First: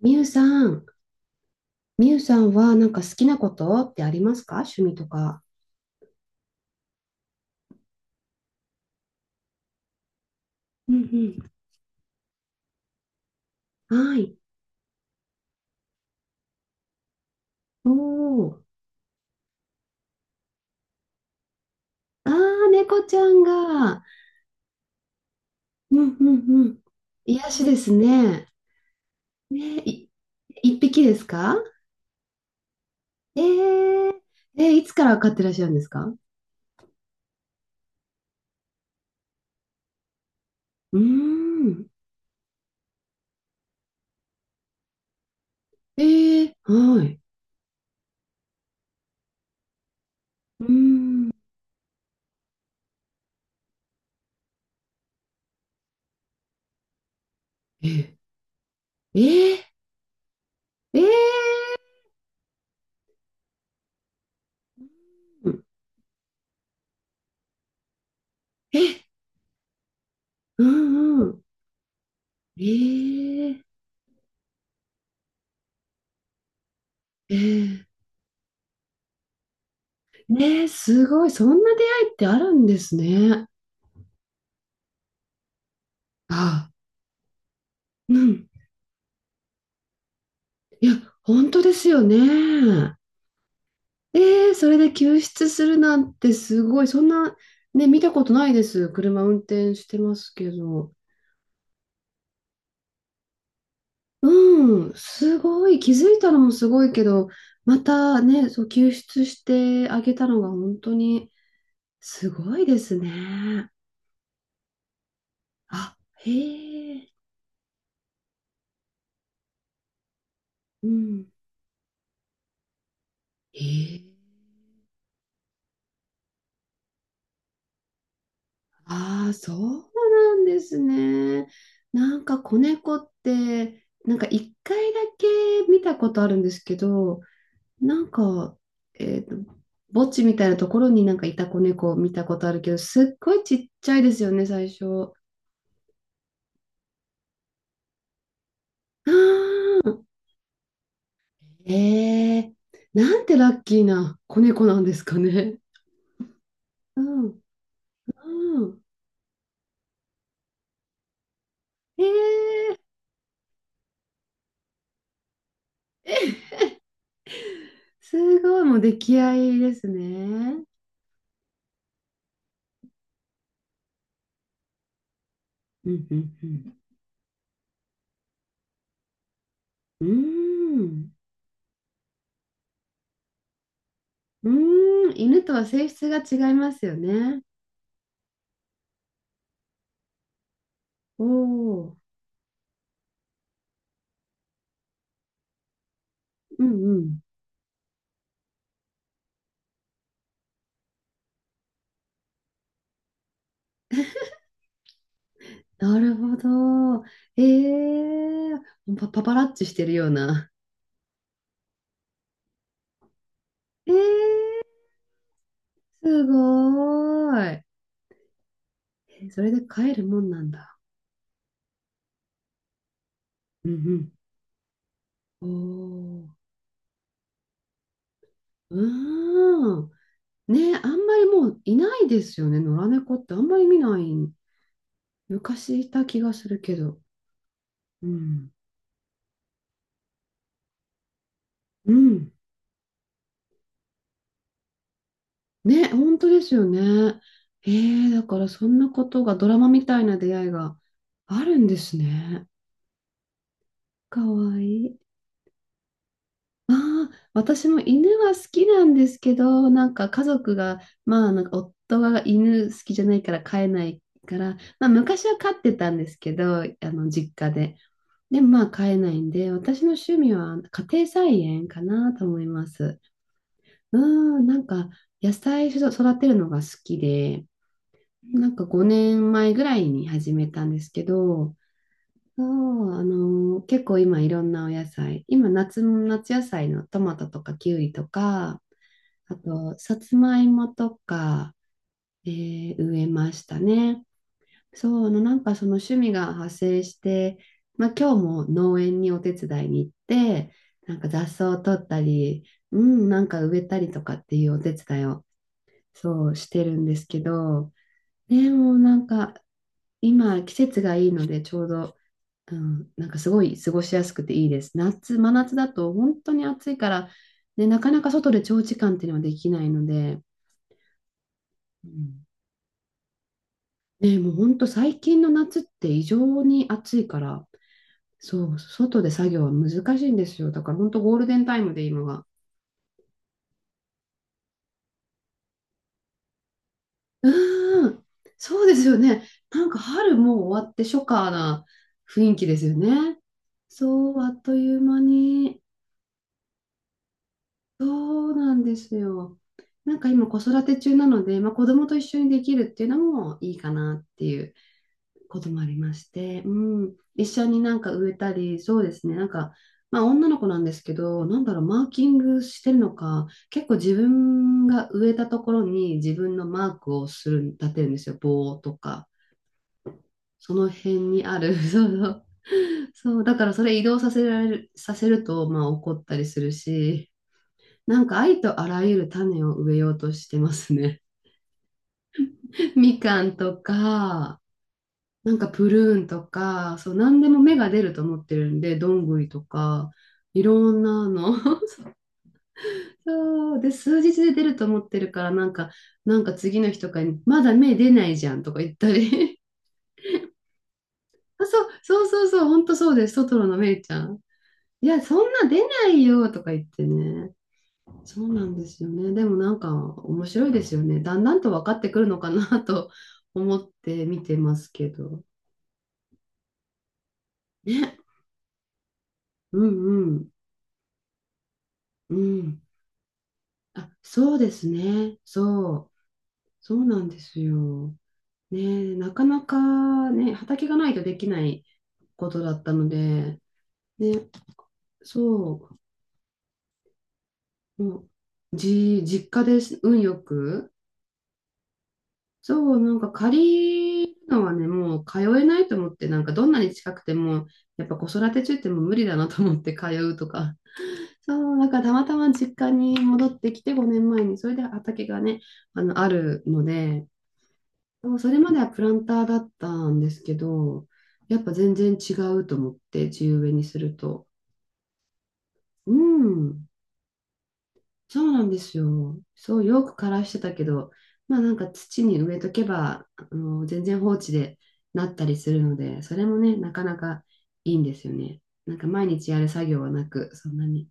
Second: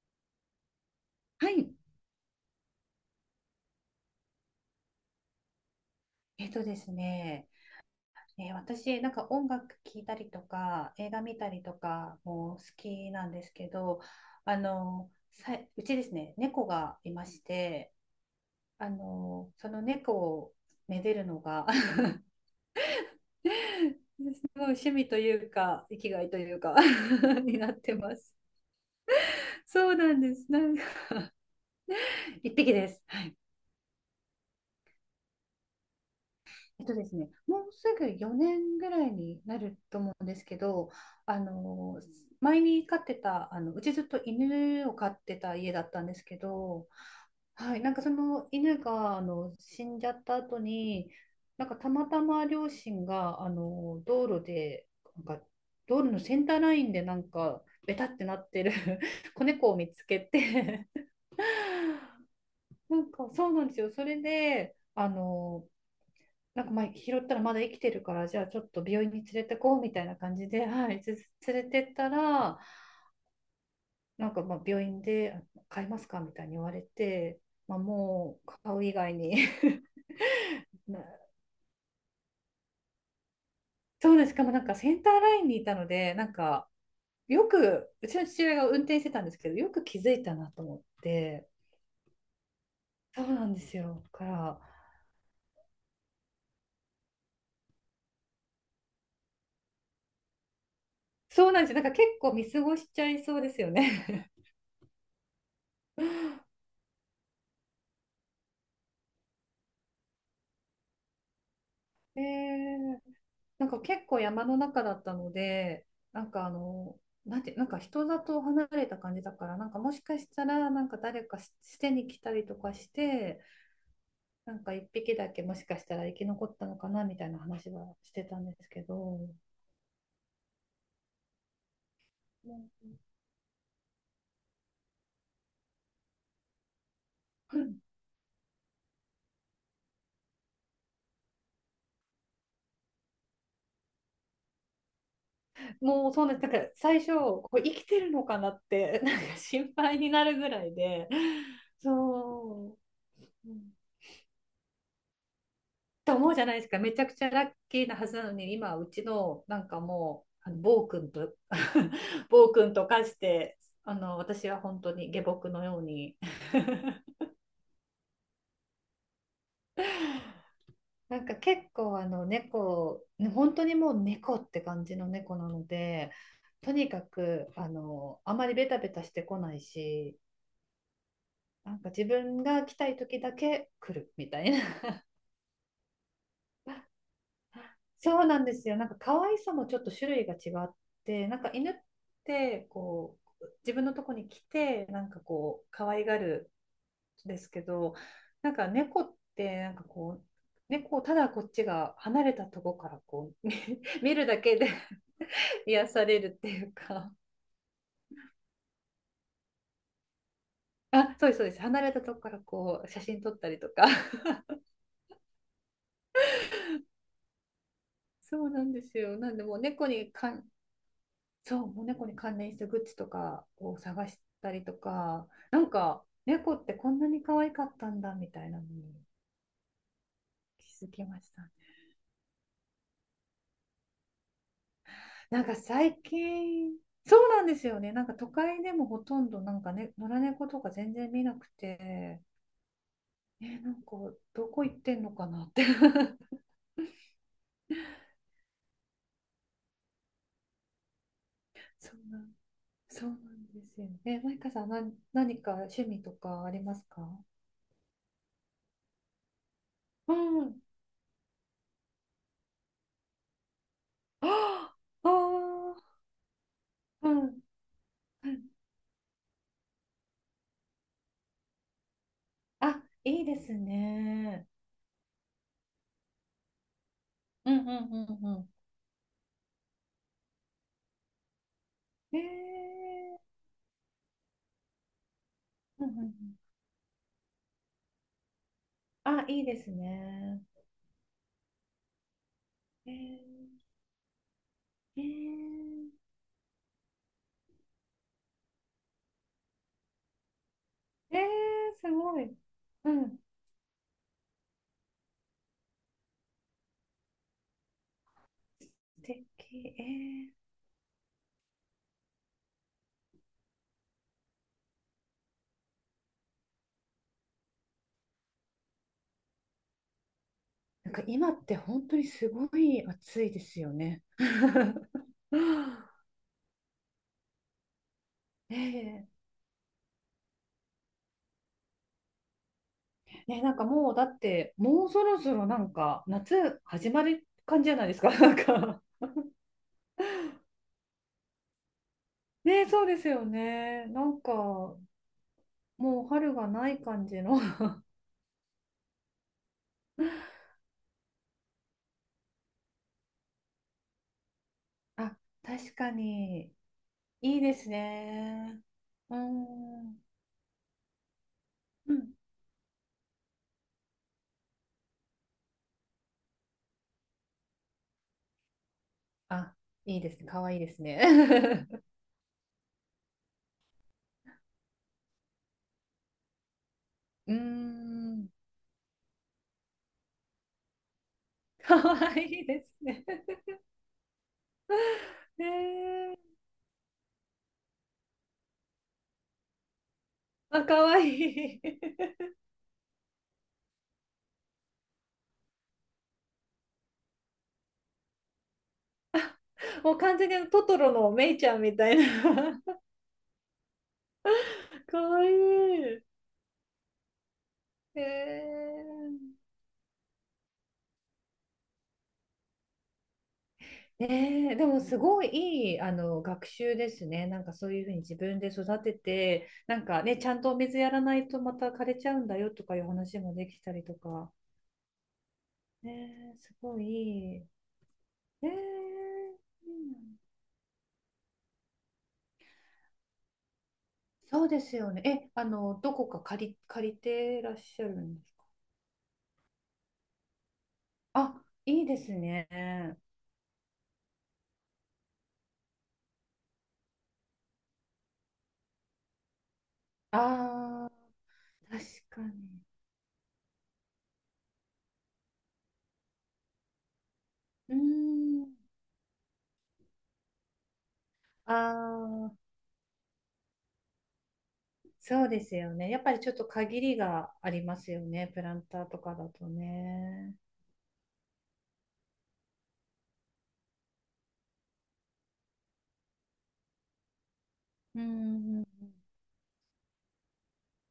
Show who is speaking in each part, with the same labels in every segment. Speaker 1: みゆさん、
Speaker 2: はい。
Speaker 1: みゆさんはなんか好きなことってありますか？趣味とか。
Speaker 2: えっとですね、私、なんか音楽聴いたりと
Speaker 1: う
Speaker 2: か、映画見た
Speaker 1: ん
Speaker 2: りとかも好きなんですけ
Speaker 1: う
Speaker 2: ど、
Speaker 1: ん。はい。
Speaker 2: あの、うちですね、猫がいまし
Speaker 1: お
Speaker 2: て、
Speaker 1: ー。
Speaker 2: あの、その猫をめでるのが す
Speaker 1: あー、猫ちゃんが。
Speaker 2: ごい 趣味というか、
Speaker 1: う
Speaker 2: 生き
Speaker 1: ん
Speaker 2: が
Speaker 1: う
Speaker 2: いという
Speaker 1: んう
Speaker 2: か
Speaker 1: ん。癒
Speaker 2: に
Speaker 1: し
Speaker 2: なっ
Speaker 1: です
Speaker 2: てます。
Speaker 1: ね。ね、
Speaker 2: そうなんです。なん
Speaker 1: 一
Speaker 2: か
Speaker 1: 匹ですか？
Speaker 2: 一匹です。は
Speaker 1: え
Speaker 2: い。
Speaker 1: ー、いつから飼ってらっしゃるんですか？
Speaker 2: えっとですね、もうすぐ4年ぐらいになると思うんですけど、
Speaker 1: うー
Speaker 2: あ
Speaker 1: ん。
Speaker 2: の前に飼ってたあのうちずっと犬を飼ってた家だったんですけど、
Speaker 1: はい。
Speaker 2: はい、なんかその犬があの死んじゃった後
Speaker 1: うー
Speaker 2: に、
Speaker 1: ん。
Speaker 2: なんかたまたま両親があの道路で、なんか道路のセンターラインでなんか
Speaker 1: え
Speaker 2: ベタ
Speaker 1: ー、
Speaker 2: ってなってる
Speaker 1: え
Speaker 2: 子猫
Speaker 1: ー、
Speaker 2: を見つけて、
Speaker 1: えー、
Speaker 2: なんかそうなんですよ。それであ
Speaker 1: うん
Speaker 2: の、なんかまあ拾ったらまだ生きてるからじゃあちょっ
Speaker 1: え、
Speaker 2: と病院に連れてこうみたいな感じ
Speaker 1: う
Speaker 2: で、はい、
Speaker 1: んうん。
Speaker 2: 連れてったら、
Speaker 1: えー、
Speaker 2: なんかまあ病院で買いますかみたいに言われ
Speaker 1: え
Speaker 2: て、まあ、
Speaker 1: ー
Speaker 2: もう買う以外に
Speaker 1: ねえ、すごい。そんな出会いってあるんですね。
Speaker 2: そうです。しかもなんかセンターラインにいたので、なんか
Speaker 1: あ、
Speaker 2: よくうち
Speaker 1: う
Speaker 2: の父
Speaker 1: ん。
Speaker 2: 親が運転してたんですけど、よく気づいたなと思っ
Speaker 1: いや、
Speaker 2: て。
Speaker 1: 本当ですよね。
Speaker 2: そうなんですよ、だか
Speaker 1: ええ、
Speaker 2: ら。
Speaker 1: それで救出するなんてすごい。そんな、ね、見たことないです。車運転してますけど。
Speaker 2: そうなんですよ、なんか結構見過ごしちゃいそうですよね。
Speaker 1: うん、すごい。気づいたのもすごいけど、またね、そう、救出してあげたのが本当に
Speaker 2: え
Speaker 1: すごいです
Speaker 2: ーなん
Speaker 1: ね。
Speaker 2: か結構山の中だったので、
Speaker 1: あ、
Speaker 2: なん
Speaker 1: へ
Speaker 2: かあの、
Speaker 1: え、
Speaker 2: なんか人里離れた感じだから、なんかもしかしたら、な
Speaker 1: う
Speaker 2: んか誰
Speaker 1: ん。
Speaker 2: か捨てに来たりとかして、
Speaker 1: へえ。
Speaker 2: なんか一匹だけもしかしたら生き残ったのかなみたいな話はしてたんですけど、
Speaker 1: ああ、そうなんですね。なんか子猫って、なんか一回だけ見たことあるんですけど、
Speaker 2: う、
Speaker 1: なんか、えっと、墓地みたいなところになんかいた子猫を見たことあるけど、すっごいちっちゃいですよね、最初。
Speaker 2: もうそうなんです。だから最初、これ生きてるのかなって、
Speaker 1: あ
Speaker 2: なんか心
Speaker 1: あ、
Speaker 2: 配になるぐらいで、
Speaker 1: ええ、
Speaker 2: そ
Speaker 1: なんて
Speaker 2: う。
Speaker 1: ラ
Speaker 2: う
Speaker 1: ッ
Speaker 2: ん
Speaker 1: キーな子猫なんですかね。
Speaker 2: と思うじゃないですか。めち
Speaker 1: う
Speaker 2: ゃくちゃ
Speaker 1: ん、
Speaker 2: ラッキーなはずなのに、
Speaker 1: う
Speaker 2: 今、
Speaker 1: ん。
Speaker 2: うちのなんかもう、あの暴君と 暴君
Speaker 1: ええ、
Speaker 2: と化して、あの、私は本当に下僕のように。
Speaker 1: すごい、もう出来合いですね。
Speaker 2: なんか結構あの猫、ね、本当にもう猫って感じの猫なの
Speaker 1: うん、
Speaker 2: で、
Speaker 1: う
Speaker 2: と
Speaker 1: ん、
Speaker 2: にかくあのあまりベタベタしてこない
Speaker 1: うん。
Speaker 2: し、
Speaker 1: うーん。
Speaker 2: なんか自分が来たい時だけ来るみた
Speaker 1: う
Speaker 2: いな。
Speaker 1: ーん、犬とは性質が違いますよね。
Speaker 2: そうなんですよ。なんか可愛さもちょっと種類が違っ
Speaker 1: お
Speaker 2: て、なんか犬っ
Speaker 1: お、
Speaker 2: てこう自分のとこに来てなんかこう可愛がる
Speaker 1: うんうん。
Speaker 2: んですけど、なんか猫ってなんかこう猫をただこっちが離れたとこからこう見 見るだけで 癒
Speaker 1: な
Speaker 2: さ
Speaker 1: る
Speaker 2: れるっ
Speaker 1: ほ
Speaker 2: ていう
Speaker 1: ど。
Speaker 2: か、
Speaker 1: ええー、パパラッチしてるような。
Speaker 2: あ、そうですそうです。離れたとこからこう写真撮ったりとか。
Speaker 1: え えー、すごーい。
Speaker 2: そうなんですよ。なん
Speaker 1: そ
Speaker 2: で
Speaker 1: れ
Speaker 2: もう
Speaker 1: で
Speaker 2: 猫
Speaker 1: 飼える
Speaker 2: に
Speaker 1: もん
Speaker 2: か
Speaker 1: なんだ。
Speaker 2: そう、もう猫に関連したグッズとか
Speaker 1: う
Speaker 2: を探
Speaker 1: ん
Speaker 2: したりとか、
Speaker 1: う
Speaker 2: なんか
Speaker 1: ん。おお、
Speaker 2: 猫ってこんなに可愛かったんだみたいなの
Speaker 1: う
Speaker 2: に
Speaker 1: ーん。ね、
Speaker 2: 気
Speaker 1: あ
Speaker 2: づ
Speaker 1: ん
Speaker 2: き
Speaker 1: ま
Speaker 2: ま
Speaker 1: り
Speaker 2: した
Speaker 1: も
Speaker 2: ね。
Speaker 1: ういないですよね。野良猫ってあんまり見ない。
Speaker 2: なんか
Speaker 1: 昔い
Speaker 2: 最
Speaker 1: た気がする
Speaker 2: 近、
Speaker 1: けど。
Speaker 2: そうなんですよね。な
Speaker 1: う
Speaker 2: んか都
Speaker 1: ん。
Speaker 2: 会でもほとんどなんかね、野良猫とか全然見なく
Speaker 1: う
Speaker 2: て、
Speaker 1: ん。
Speaker 2: え、なんかどこ行ってんのかなって
Speaker 1: ね、本当で すよね。だからそんなことがドラマみたいな出会いがあるんで
Speaker 2: そ
Speaker 1: す
Speaker 2: うなん、
Speaker 1: ね。
Speaker 2: そうなんですよ
Speaker 1: か
Speaker 2: ね。マイカ
Speaker 1: わ
Speaker 2: さ
Speaker 1: い
Speaker 2: ん、
Speaker 1: い。
Speaker 2: 何か趣味とかありますか？
Speaker 1: ああ、私も犬は好きなんですけど、なんか
Speaker 2: う
Speaker 1: 家族
Speaker 2: ん。
Speaker 1: が、まあなんか夫が犬好きじゃないから飼えないから、
Speaker 2: あ
Speaker 1: まあ
Speaker 2: あ、
Speaker 1: 昔は飼って
Speaker 2: あ
Speaker 1: たんですけど、あ
Speaker 2: あ、
Speaker 1: の
Speaker 2: う
Speaker 1: 実
Speaker 2: ん。
Speaker 1: 家で。でもまあ飼えないんで、私の趣味は家庭菜園かなと思いま
Speaker 2: あ、
Speaker 1: す。
Speaker 2: いいです
Speaker 1: うん、
Speaker 2: ね。
Speaker 1: なんか野菜育てるのが好きで。
Speaker 2: うんうんうんう
Speaker 1: なんか5年前ぐらいに始めたんですけど、
Speaker 2: ん。え
Speaker 1: そう、
Speaker 2: ー、
Speaker 1: 結構今いろんなお野菜、今夏、
Speaker 2: うんうんうん。
Speaker 1: 夏野菜のトマトとかキウイとか、
Speaker 2: あ、
Speaker 1: あ
Speaker 2: いいです
Speaker 1: とさつま
Speaker 2: ね。
Speaker 1: いもとか、
Speaker 2: え
Speaker 1: 植え
Speaker 2: ー、
Speaker 1: ましたね。そ
Speaker 2: え
Speaker 1: う、なんかその
Speaker 2: ー、
Speaker 1: 趣味が派生して、まあ、今日も農園にお手伝いに行って、なんか
Speaker 2: え
Speaker 1: 雑草を取
Speaker 2: ー、
Speaker 1: っ
Speaker 2: す
Speaker 1: た
Speaker 2: ごい。
Speaker 1: り、う
Speaker 2: う
Speaker 1: ん、
Speaker 2: ん、
Speaker 1: なんか植えたりとかっていうお手伝いをそうしてるんですけど、でもな
Speaker 2: 素
Speaker 1: ん
Speaker 2: 敵。
Speaker 1: か
Speaker 2: えー、
Speaker 1: 今、季節がいいので、ちょうど、うん、なんかすごい過ごしやすくていいです。真夏だと本当に暑いから、ね、なかなか外で長時間っていうのはできないので、
Speaker 2: なんか今って本
Speaker 1: う
Speaker 2: 当に
Speaker 1: ん、
Speaker 2: すごい暑いですよね。
Speaker 1: ね、もう本当最近の 夏っ
Speaker 2: は
Speaker 1: て異
Speaker 2: あ。
Speaker 1: 常に暑いから、そう、外
Speaker 2: ね
Speaker 1: で作業は難しいんですよ。だから本当ゴールデンタイムで今が。
Speaker 2: え、ねえ、なんかもうだってもうそろそろなんか夏始まる
Speaker 1: う
Speaker 2: 感じじゃない
Speaker 1: ー
Speaker 2: です
Speaker 1: ん、
Speaker 2: か。なん
Speaker 1: そうで
Speaker 2: か、
Speaker 1: すよね。なんか春もう終わって初夏な雰囲気で
Speaker 2: ねえ、
Speaker 1: すよ
Speaker 2: そうです
Speaker 1: ね。
Speaker 2: よね。な
Speaker 1: そ
Speaker 2: ん
Speaker 1: う、あっと
Speaker 2: か
Speaker 1: いう間に。
Speaker 2: もう春がない感じの。
Speaker 1: そうなんですよ。なんか今子育て中なので、まあ、子供と一緒にできるっていうのもいいかなっていう
Speaker 2: あ、
Speaker 1: こともあ
Speaker 2: 確
Speaker 1: り
Speaker 2: か
Speaker 1: まして、
Speaker 2: に。
Speaker 1: うん、一
Speaker 2: いい
Speaker 1: 緒
Speaker 2: で
Speaker 1: に
Speaker 2: す
Speaker 1: なんか植えたり、
Speaker 2: ね。
Speaker 1: そうです
Speaker 2: う
Speaker 1: ね、
Speaker 2: ー
Speaker 1: なんか、
Speaker 2: ん。
Speaker 1: まあ、女の子なんですけど、なんだろう、マー
Speaker 2: う
Speaker 1: キ
Speaker 2: ん。
Speaker 1: ングしてるのか、結構自分が植えたところに自分のマークをする、立てるんですよ、棒とか、
Speaker 2: あ、いいですね。かわ
Speaker 1: そ
Speaker 2: いいで
Speaker 1: の
Speaker 2: すね。
Speaker 1: 辺にある、そうそう、そう、だからそれ移動させられる、させると、まあ怒ったりするし、
Speaker 2: うー
Speaker 1: なんかあ
Speaker 2: ん。
Speaker 1: りとあらゆる種を植えようとしてますね。
Speaker 2: かわいいで す
Speaker 1: み
Speaker 2: ね。
Speaker 1: かんとか、なん
Speaker 2: ね
Speaker 1: かプルーンと
Speaker 2: え。
Speaker 1: か、そう、何でも芽が出ると思ってるんで、どんぐりとか、い
Speaker 2: あ、
Speaker 1: ろ
Speaker 2: か
Speaker 1: ん
Speaker 2: わ
Speaker 1: なの。
Speaker 2: いい。
Speaker 1: そうで、数日で出ると思ってるから、なんか、次の日とかに、まだ芽出ないじゃんとか言ったり。
Speaker 2: もう完全にあのトトロのメイ
Speaker 1: あ、
Speaker 2: ちゃん
Speaker 1: そう、
Speaker 2: みたいな。
Speaker 1: そうそうそう、ほんとそうです。トトロの芽ちゃん。い
Speaker 2: か
Speaker 1: や、そ
Speaker 2: わい
Speaker 1: んな出な
Speaker 2: い。
Speaker 1: いよとか言ってね。
Speaker 2: へ
Speaker 1: そうなんですよね。でも
Speaker 2: え。
Speaker 1: なんか面白いですよね。だんだんと分かってくるのかなと 思って見て
Speaker 2: ね
Speaker 1: ま
Speaker 2: え、で
Speaker 1: す
Speaker 2: も
Speaker 1: け
Speaker 2: すご
Speaker 1: ど。
Speaker 2: いいい、あの、学習ですね。なんかそういうふうに
Speaker 1: ね。
Speaker 2: 自分で育てて、
Speaker 1: う
Speaker 2: なんか
Speaker 1: んう
Speaker 2: ね、ち
Speaker 1: ん。
Speaker 2: ゃんとお水やらないとまた枯れちゃ
Speaker 1: う
Speaker 2: うんだよ
Speaker 1: ん。
Speaker 2: とかいう話もできたり
Speaker 1: あ、
Speaker 2: とか。
Speaker 1: そうですね。そう。
Speaker 2: ねえ、す
Speaker 1: そ
Speaker 2: ご
Speaker 1: う
Speaker 2: い
Speaker 1: なんで
Speaker 2: いい。
Speaker 1: す
Speaker 2: ね
Speaker 1: よ。ね、な
Speaker 2: え、
Speaker 1: かな
Speaker 2: いい
Speaker 1: かね、畑がないとできないことだったので、ね、
Speaker 2: な。そうですよね。え、あ
Speaker 1: そ
Speaker 2: の、どこか借りてらっし
Speaker 1: う。
Speaker 2: ゃる
Speaker 1: もう、
Speaker 2: んですか？
Speaker 1: 実家です、運よく。
Speaker 2: あ、いいです
Speaker 1: そう、な
Speaker 2: ね。
Speaker 1: んか借りるのはね、もう通えないと思って、なんかどんなに近くても、やっぱ子育て中ってもう無理だなと思って通うとか。
Speaker 2: ああ、
Speaker 1: そう、だか
Speaker 2: 確
Speaker 1: らたまた
Speaker 2: か
Speaker 1: ま実
Speaker 2: に。
Speaker 1: 家に戻ってきて5年前に、それで畑がね、あるので、
Speaker 2: うー
Speaker 1: そうそれま
Speaker 2: ん。
Speaker 1: ではプランターだったんですけど、やっぱ全然違
Speaker 2: あ
Speaker 1: う
Speaker 2: あ、
Speaker 1: と思って、地植えにすると。
Speaker 2: そうですよね。
Speaker 1: う
Speaker 2: やっぱりちょっと
Speaker 1: ん。
Speaker 2: 限りがありますよ
Speaker 1: そ
Speaker 2: ね。
Speaker 1: うな
Speaker 2: プ
Speaker 1: ん
Speaker 2: ラ
Speaker 1: で
Speaker 2: ン
Speaker 1: す
Speaker 2: ターとか
Speaker 1: よ。
Speaker 2: だと
Speaker 1: そう、よく枯らし
Speaker 2: ね。
Speaker 1: てたけど、まあなんか土に植えとけば、全然放置でなったりするので、それもね、なかなかいいんで
Speaker 2: うん
Speaker 1: すよ
Speaker 2: う
Speaker 1: ね。
Speaker 2: んうん。
Speaker 1: なんか毎日やる作業はなく、そんなに。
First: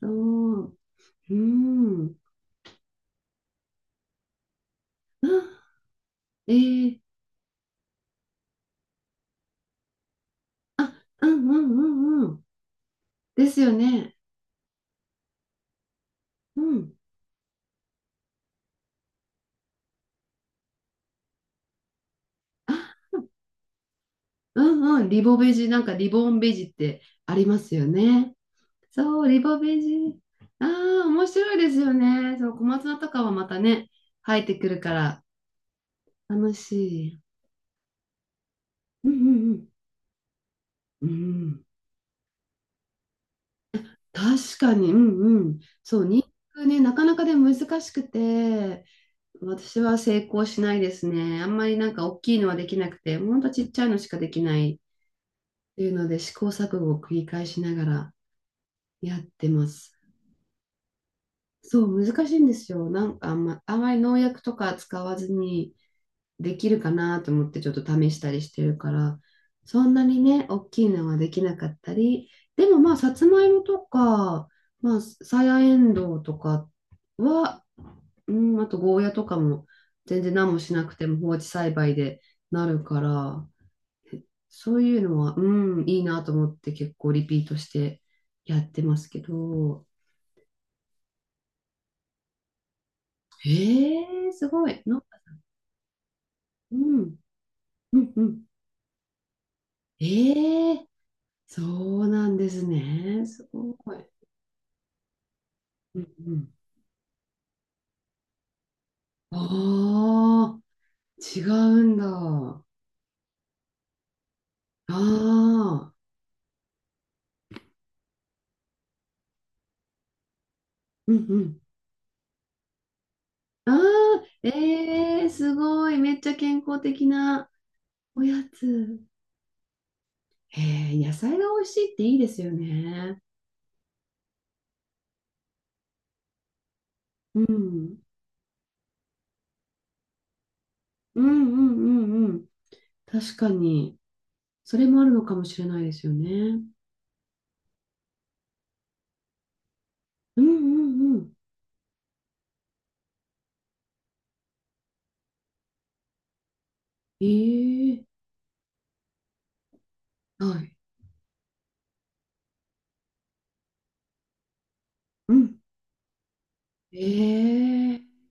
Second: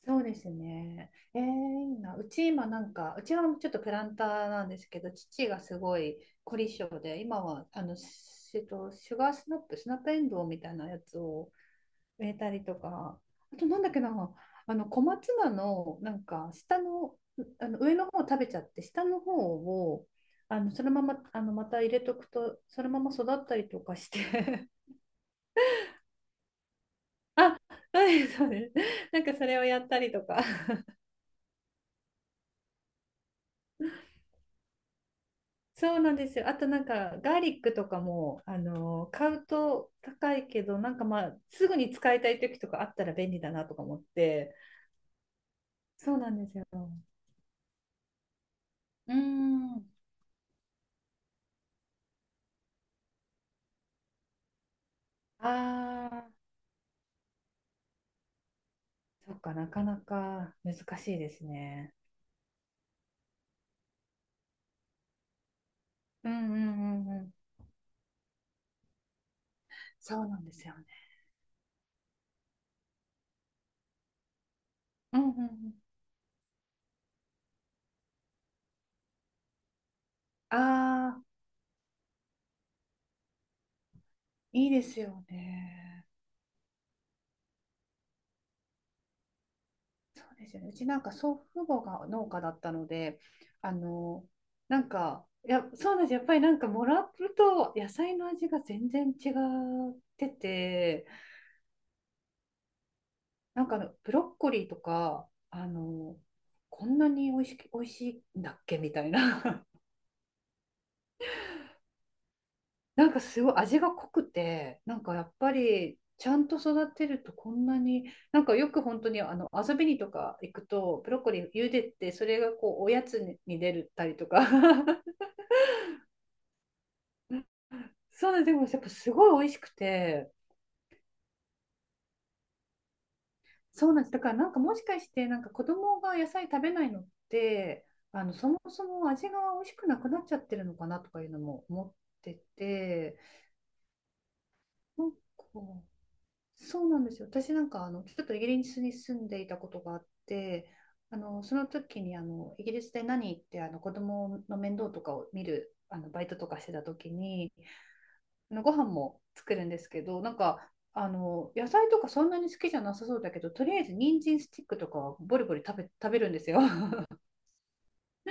Speaker 1: そ
Speaker 2: そうです
Speaker 1: う、
Speaker 2: ね。
Speaker 1: うー
Speaker 2: えー、いいな。
Speaker 1: ん。
Speaker 2: うち今なんか、うちはちょっとプランターなんですけど、
Speaker 1: あ、
Speaker 2: 父がすごい
Speaker 1: え
Speaker 2: 凝り性
Speaker 1: ー、
Speaker 2: で、今はあの、しえっと、シュガースナップ、スナップエンドウみたいな
Speaker 1: あ、
Speaker 2: やつ
Speaker 1: うん
Speaker 2: を
Speaker 1: うんうん
Speaker 2: 植
Speaker 1: う
Speaker 2: え
Speaker 1: ん。
Speaker 2: たりとか、
Speaker 1: で
Speaker 2: あ
Speaker 1: す
Speaker 2: と
Speaker 1: よ
Speaker 2: なんだっけな、
Speaker 1: ね。
Speaker 2: あの小松菜のなんか
Speaker 1: う
Speaker 2: 下
Speaker 1: ん。
Speaker 2: の、あの上の方を食べちゃって、下の方をあのそのままあのまた入れとくと、そのまま
Speaker 1: あ、
Speaker 2: 育ったりとかし
Speaker 1: う
Speaker 2: て
Speaker 1: んうん。リボベジ、なんかリボンベジってあ りま
Speaker 2: あ、
Speaker 1: すよ
Speaker 2: そうで
Speaker 1: ね。
Speaker 2: すそうです。な
Speaker 1: そ
Speaker 2: ん
Speaker 1: う、
Speaker 2: か
Speaker 1: リ
Speaker 2: それ
Speaker 1: ボ
Speaker 2: を
Speaker 1: ベ
Speaker 2: やったり
Speaker 1: ジ。
Speaker 2: とか。
Speaker 1: あ あ、面白いですよね。そう、小松菜とかはまたね、生えてくるから、
Speaker 2: そうなんですよ。
Speaker 1: 楽
Speaker 2: あとなん
Speaker 1: し
Speaker 2: か
Speaker 1: い。
Speaker 2: ガーリックとかも、あの
Speaker 1: うん
Speaker 2: 買う
Speaker 1: うん
Speaker 2: と高いけど、なんか
Speaker 1: うん。う
Speaker 2: まあ
Speaker 1: ん、
Speaker 2: すぐに使いたい時とかあったら便利だなとか思って。
Speaker 1: 確かに、うんうん。そう、
Speaker 2: そ
Speaker 1: ニン
Speaker 2: う
Speaker 1: ニ
Speaker 2: なんです
Speaker 1: ク
Speaker 2: よ。
Speaker 1: ね、なかなかで難しくて、
Speaker 2: うー
Speaker 1: 私
Speaker 2: ん。
Speaker 1: は成功しないですね。あんまりなんか大きいのはできなくて、ほんとちっちゃいのしかできないっ
Speaker 2: あ
Speaker 1: ていうので、試
Speaker 2: あ。
Speaker 1: 行錯誤を繰り返しながらやっ
Speaker 2: そっ
Speaker 1: て
Speaker 2: か、
Speaker 1: ま
Speaker 2: なか
Speaker 1: す。
Speaker 2: なか難しいです
Speaker 1: そ
Speaker 2: ね。
Speaker 1: う、難しいんですよ。なんかあまり農薬とか使わずに、
Speaker 2: うん
Speaker 1: で
Speaker 2: う
Speaker 1: きるか
Speaker 2: んうん
Speaker 1: な
Speaker 2: う
Speaker 1: と
Speaker 2: ん。
Speaker 1: 思ってちょっと試したりしてるから、そんなに
Speaker 2: そうな
Speaker 1: ね、
Speaker 2: んで
Speaker 1: 大
Speaker 2: すよ
Speaker 1: き
Speaker 2: ね。
Speaker 1: いのはできなかったり、でもまあ、さつまいもとか、まあ、
Speaker 2: うんうん
Speaker 1: さ
Speaker 2: う
Speaker 1: や
Speaker 2: ん。
Speaker 1: えんどうとかは、うん、あとゴーヤとかも全然何もしなくても
Speaker 2: ああ、
Speaker 1: 放置栽培でなるから、
Speaker 2: いい
Speaker 1: そ
Speaker 2: で
Speaker 1: うい
Speaker 2: す
Speaker 1: うの
Speaker 2: よ
Speaker 1: は、うん、いい
Speaker 2: ね。
Speaker 1: なと思って結構リピートしてやってますけど、
Speaker 2: そうですよね。うちなんか祖父母が農家だったので、あの、
Speaker 1: すご
Speaker 2: な
Speaker 1: い。
Speaker 2: ん
Speaker 1: の、
Speaker 2: か、いや、そうなんです。やっぱりなんか
Speaker 1: う
Speaker 2: もらう
Speaker 1: ん、
Speaker 2: と野
Speaker 1: うん、
Speaker 2: 菜
Speaker 1: う
Speaker 2: の
Speaker 1: ん。
Speaker 2: 味が全然違っ
Speaker 1: え
Speaker 2: て
Speaker 1: ー、
Speaker 2: て、
Speaker 1: そうなんですね。す
Speaker 2: なん
Speaker 1: ご
Speaker 2: かあの
Speaker 1: い。
Speaker 2: ブロッコリーとか、あ
Speaker 1: うん
Speaker 2: の、
Speaker 1: うん。
Speaker 2: こんなに美味しいんだっけみたいな。
Speaker 1: ああ、違うんだ。あ
Speaker 2: なんかすごい味が濃くて、なんかやっぱ
Speaker 1: あ、
Speaker 2: りちゃんと育てるとこんなに、なんかよく本当にあの遊びにとか行くと、ブ
Speaker 1: うん
Speaker 2: ロッコ
Speaker 1: う
Speaker 2: リー
Speaker 1: ん。
Speaker 2: 茹でて、それがこうおやつに出
Speaker 1: あ
Speaker 2: るたり
Speaker 1: あ、
Speaker 2: とか、
Speaker 1: ええ、すごい。めっちゃ健康的なお
Speaker 2: そう
Speaker 1: や
Speaker 2: なんです、でもやっぱ
Speaker 1: つ。
Speaker 2: すごい美味しくて、
Speaker 1: へえ、野菜が美味しいっていいですよね。
Speaker 2: そうなんです、だからなんかもしかして、なんか子供が野菜食べないのっ
Speaker 1: う
Speaker 2: て、
Speaker 1: ん。
Speaker 2: あのそもそも味が美味しくなくなっちゃってるのかなとか
Speaker 1: う
Speaker 2: い
Speaker 1: ん
Speaker 2: うの
Speaker 1: う
Speaker 2: も思っ
Speaker 1: んうんう
Speaker 2: て
Speaker 1: ん。
Speaker 2: て、
Speaker 1: 確かに。それも
Speaker 2: な
Speaker 1: あ
Speaker 2: ん
Speaker 1: るのかもしれな
Speaker 2: か、
Speaker 1: いですよね。
Speaker 2: そうなんですよ。私なんかあのちょっとイギリスに住んでいたことがあっ
Speaker 1: うんう
Speaker 2: て、
Speaker 1: ん
Speaker 2: あ
Speaker 1: うん。
Speaker 2: のその時にあのイギリスで何ってあの子供の面倒とかを見るあのバイトとかしてた時に、
Speaker 1: ええ、
Speaker 2: あのご飯も作るんですけど、なん
Speaker 1: は
Speaker 2: か
Speaker 1: い。
Speaker 2: あの野菜とかそんなに好きじゃなさそうだけど、とりあえず人参スティックとかは
Speaker 1: う
Speaker 2: ボリボ
Speaker 1: ん。
Speaker 2: リ食べるんですよ。
Speaker 1: ええ、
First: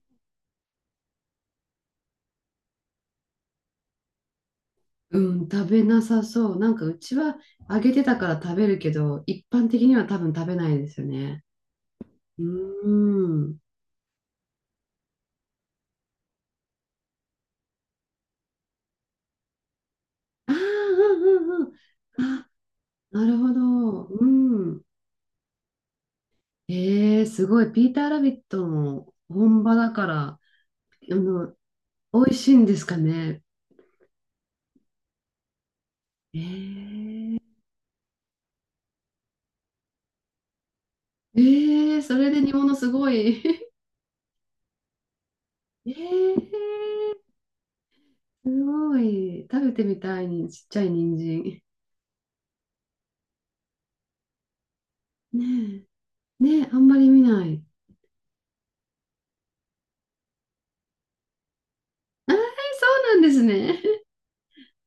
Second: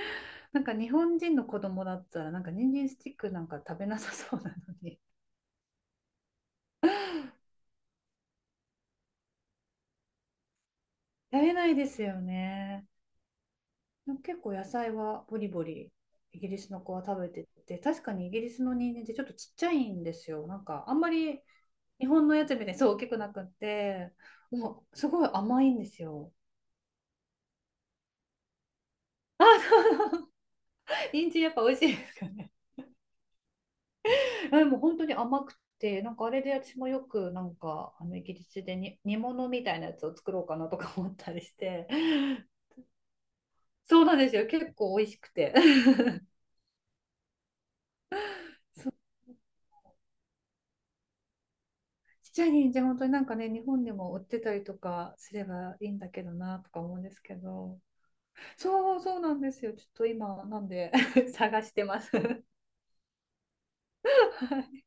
Speaker 2: なんか日本人の子供だったらなんか人参スティックなんか食べなさそうなのに、
Speaker 1: うん、食べなさそう。なんかうちは揚げてたから食べるけど、一般的には多分食べないですよ
Speaker 2: 食
Speaker 1: ね。
Speaker 2: べないですよ
Speaker 1: う
Speaker 2: ね。
Speaker 1: ーん。
Speaker 2: でも結構野菜はボリボリ、イギリスの子は食べてて、確かにイギリスの人参ってちょっとちっちゃいんですよ。
Speaker 1: ああ、
Speaker 2: な
Speaker 1: う
Speaker 2: んかあんまり
Speaker 1: んうんうん。
Speaker 2: 日本のや
Speaker 1: あ、
Speaker 2: つみたいにそう大きく
Speaker 1: な
Speaker 2: な
Speaker 1: る
Speaker 2: くっ
Speaker 1: ほど。
Speaker 2: て、
Speaker 1: うん。
Speaker 2: もうすごい甘いんですよ。
Speaker 1: えーすごい。ピーターラビットの
Speaker 2: あ、
Speaker 1: 本場だ
Speaker 2: そ
Speaker 1: か
Speaker 2: う
Speaker 1: ら、
Speaker 2: そう。
Speaker 1: あ
Speaker 2: 人参
Speaker 1: の、
Speaker 2: やっぱ美味しいです
Speaker 1: 美
Speaker 2: よ
Speaker 1: 味し
Speaker 2: ね。
Speaker 1: いんですかね。
Speaker 2: でも本当に甘くて、なんかあ
Speaker 1: え
Speaker 2: れで私も
Speaker 1: ー、
Speaker 2: よくなんかあのイギリスでに煮物みたいなやつを作ろうかなとか思った
Speaker 1: え
Speaker 2: りして、
Speaker 1: それ で煮物すごい。
Speaker 2: そうなんですよ。結構美味しくて。
Speaker 1: え ーすごい。食べてみたいに、ちっちゃい人参。
Speaker 2: ちっちゃい人参本当になんかね、日本でも売ってたりとかす
Speaker 1: ね
Speaker 2: ればいいんだけど
Speaker 1: え、ね
Speaker 2: な
Speaker 1: え、
Speaker 2: と
Speaker 1: あ
Speaker 2: か
Speaker 1: んま
Speaker 2: 思うん
Speaker 1: り
Speaker 2: です
Speaker 1: 見
Speaker 2: け
Speaker 1: ない。
Speaker 2: ど、そうそうなんですよ、ちょっと今なんで 探してます
Speaker 1: あー、
Speaker 2: は
Speaker 1: そうなんですね。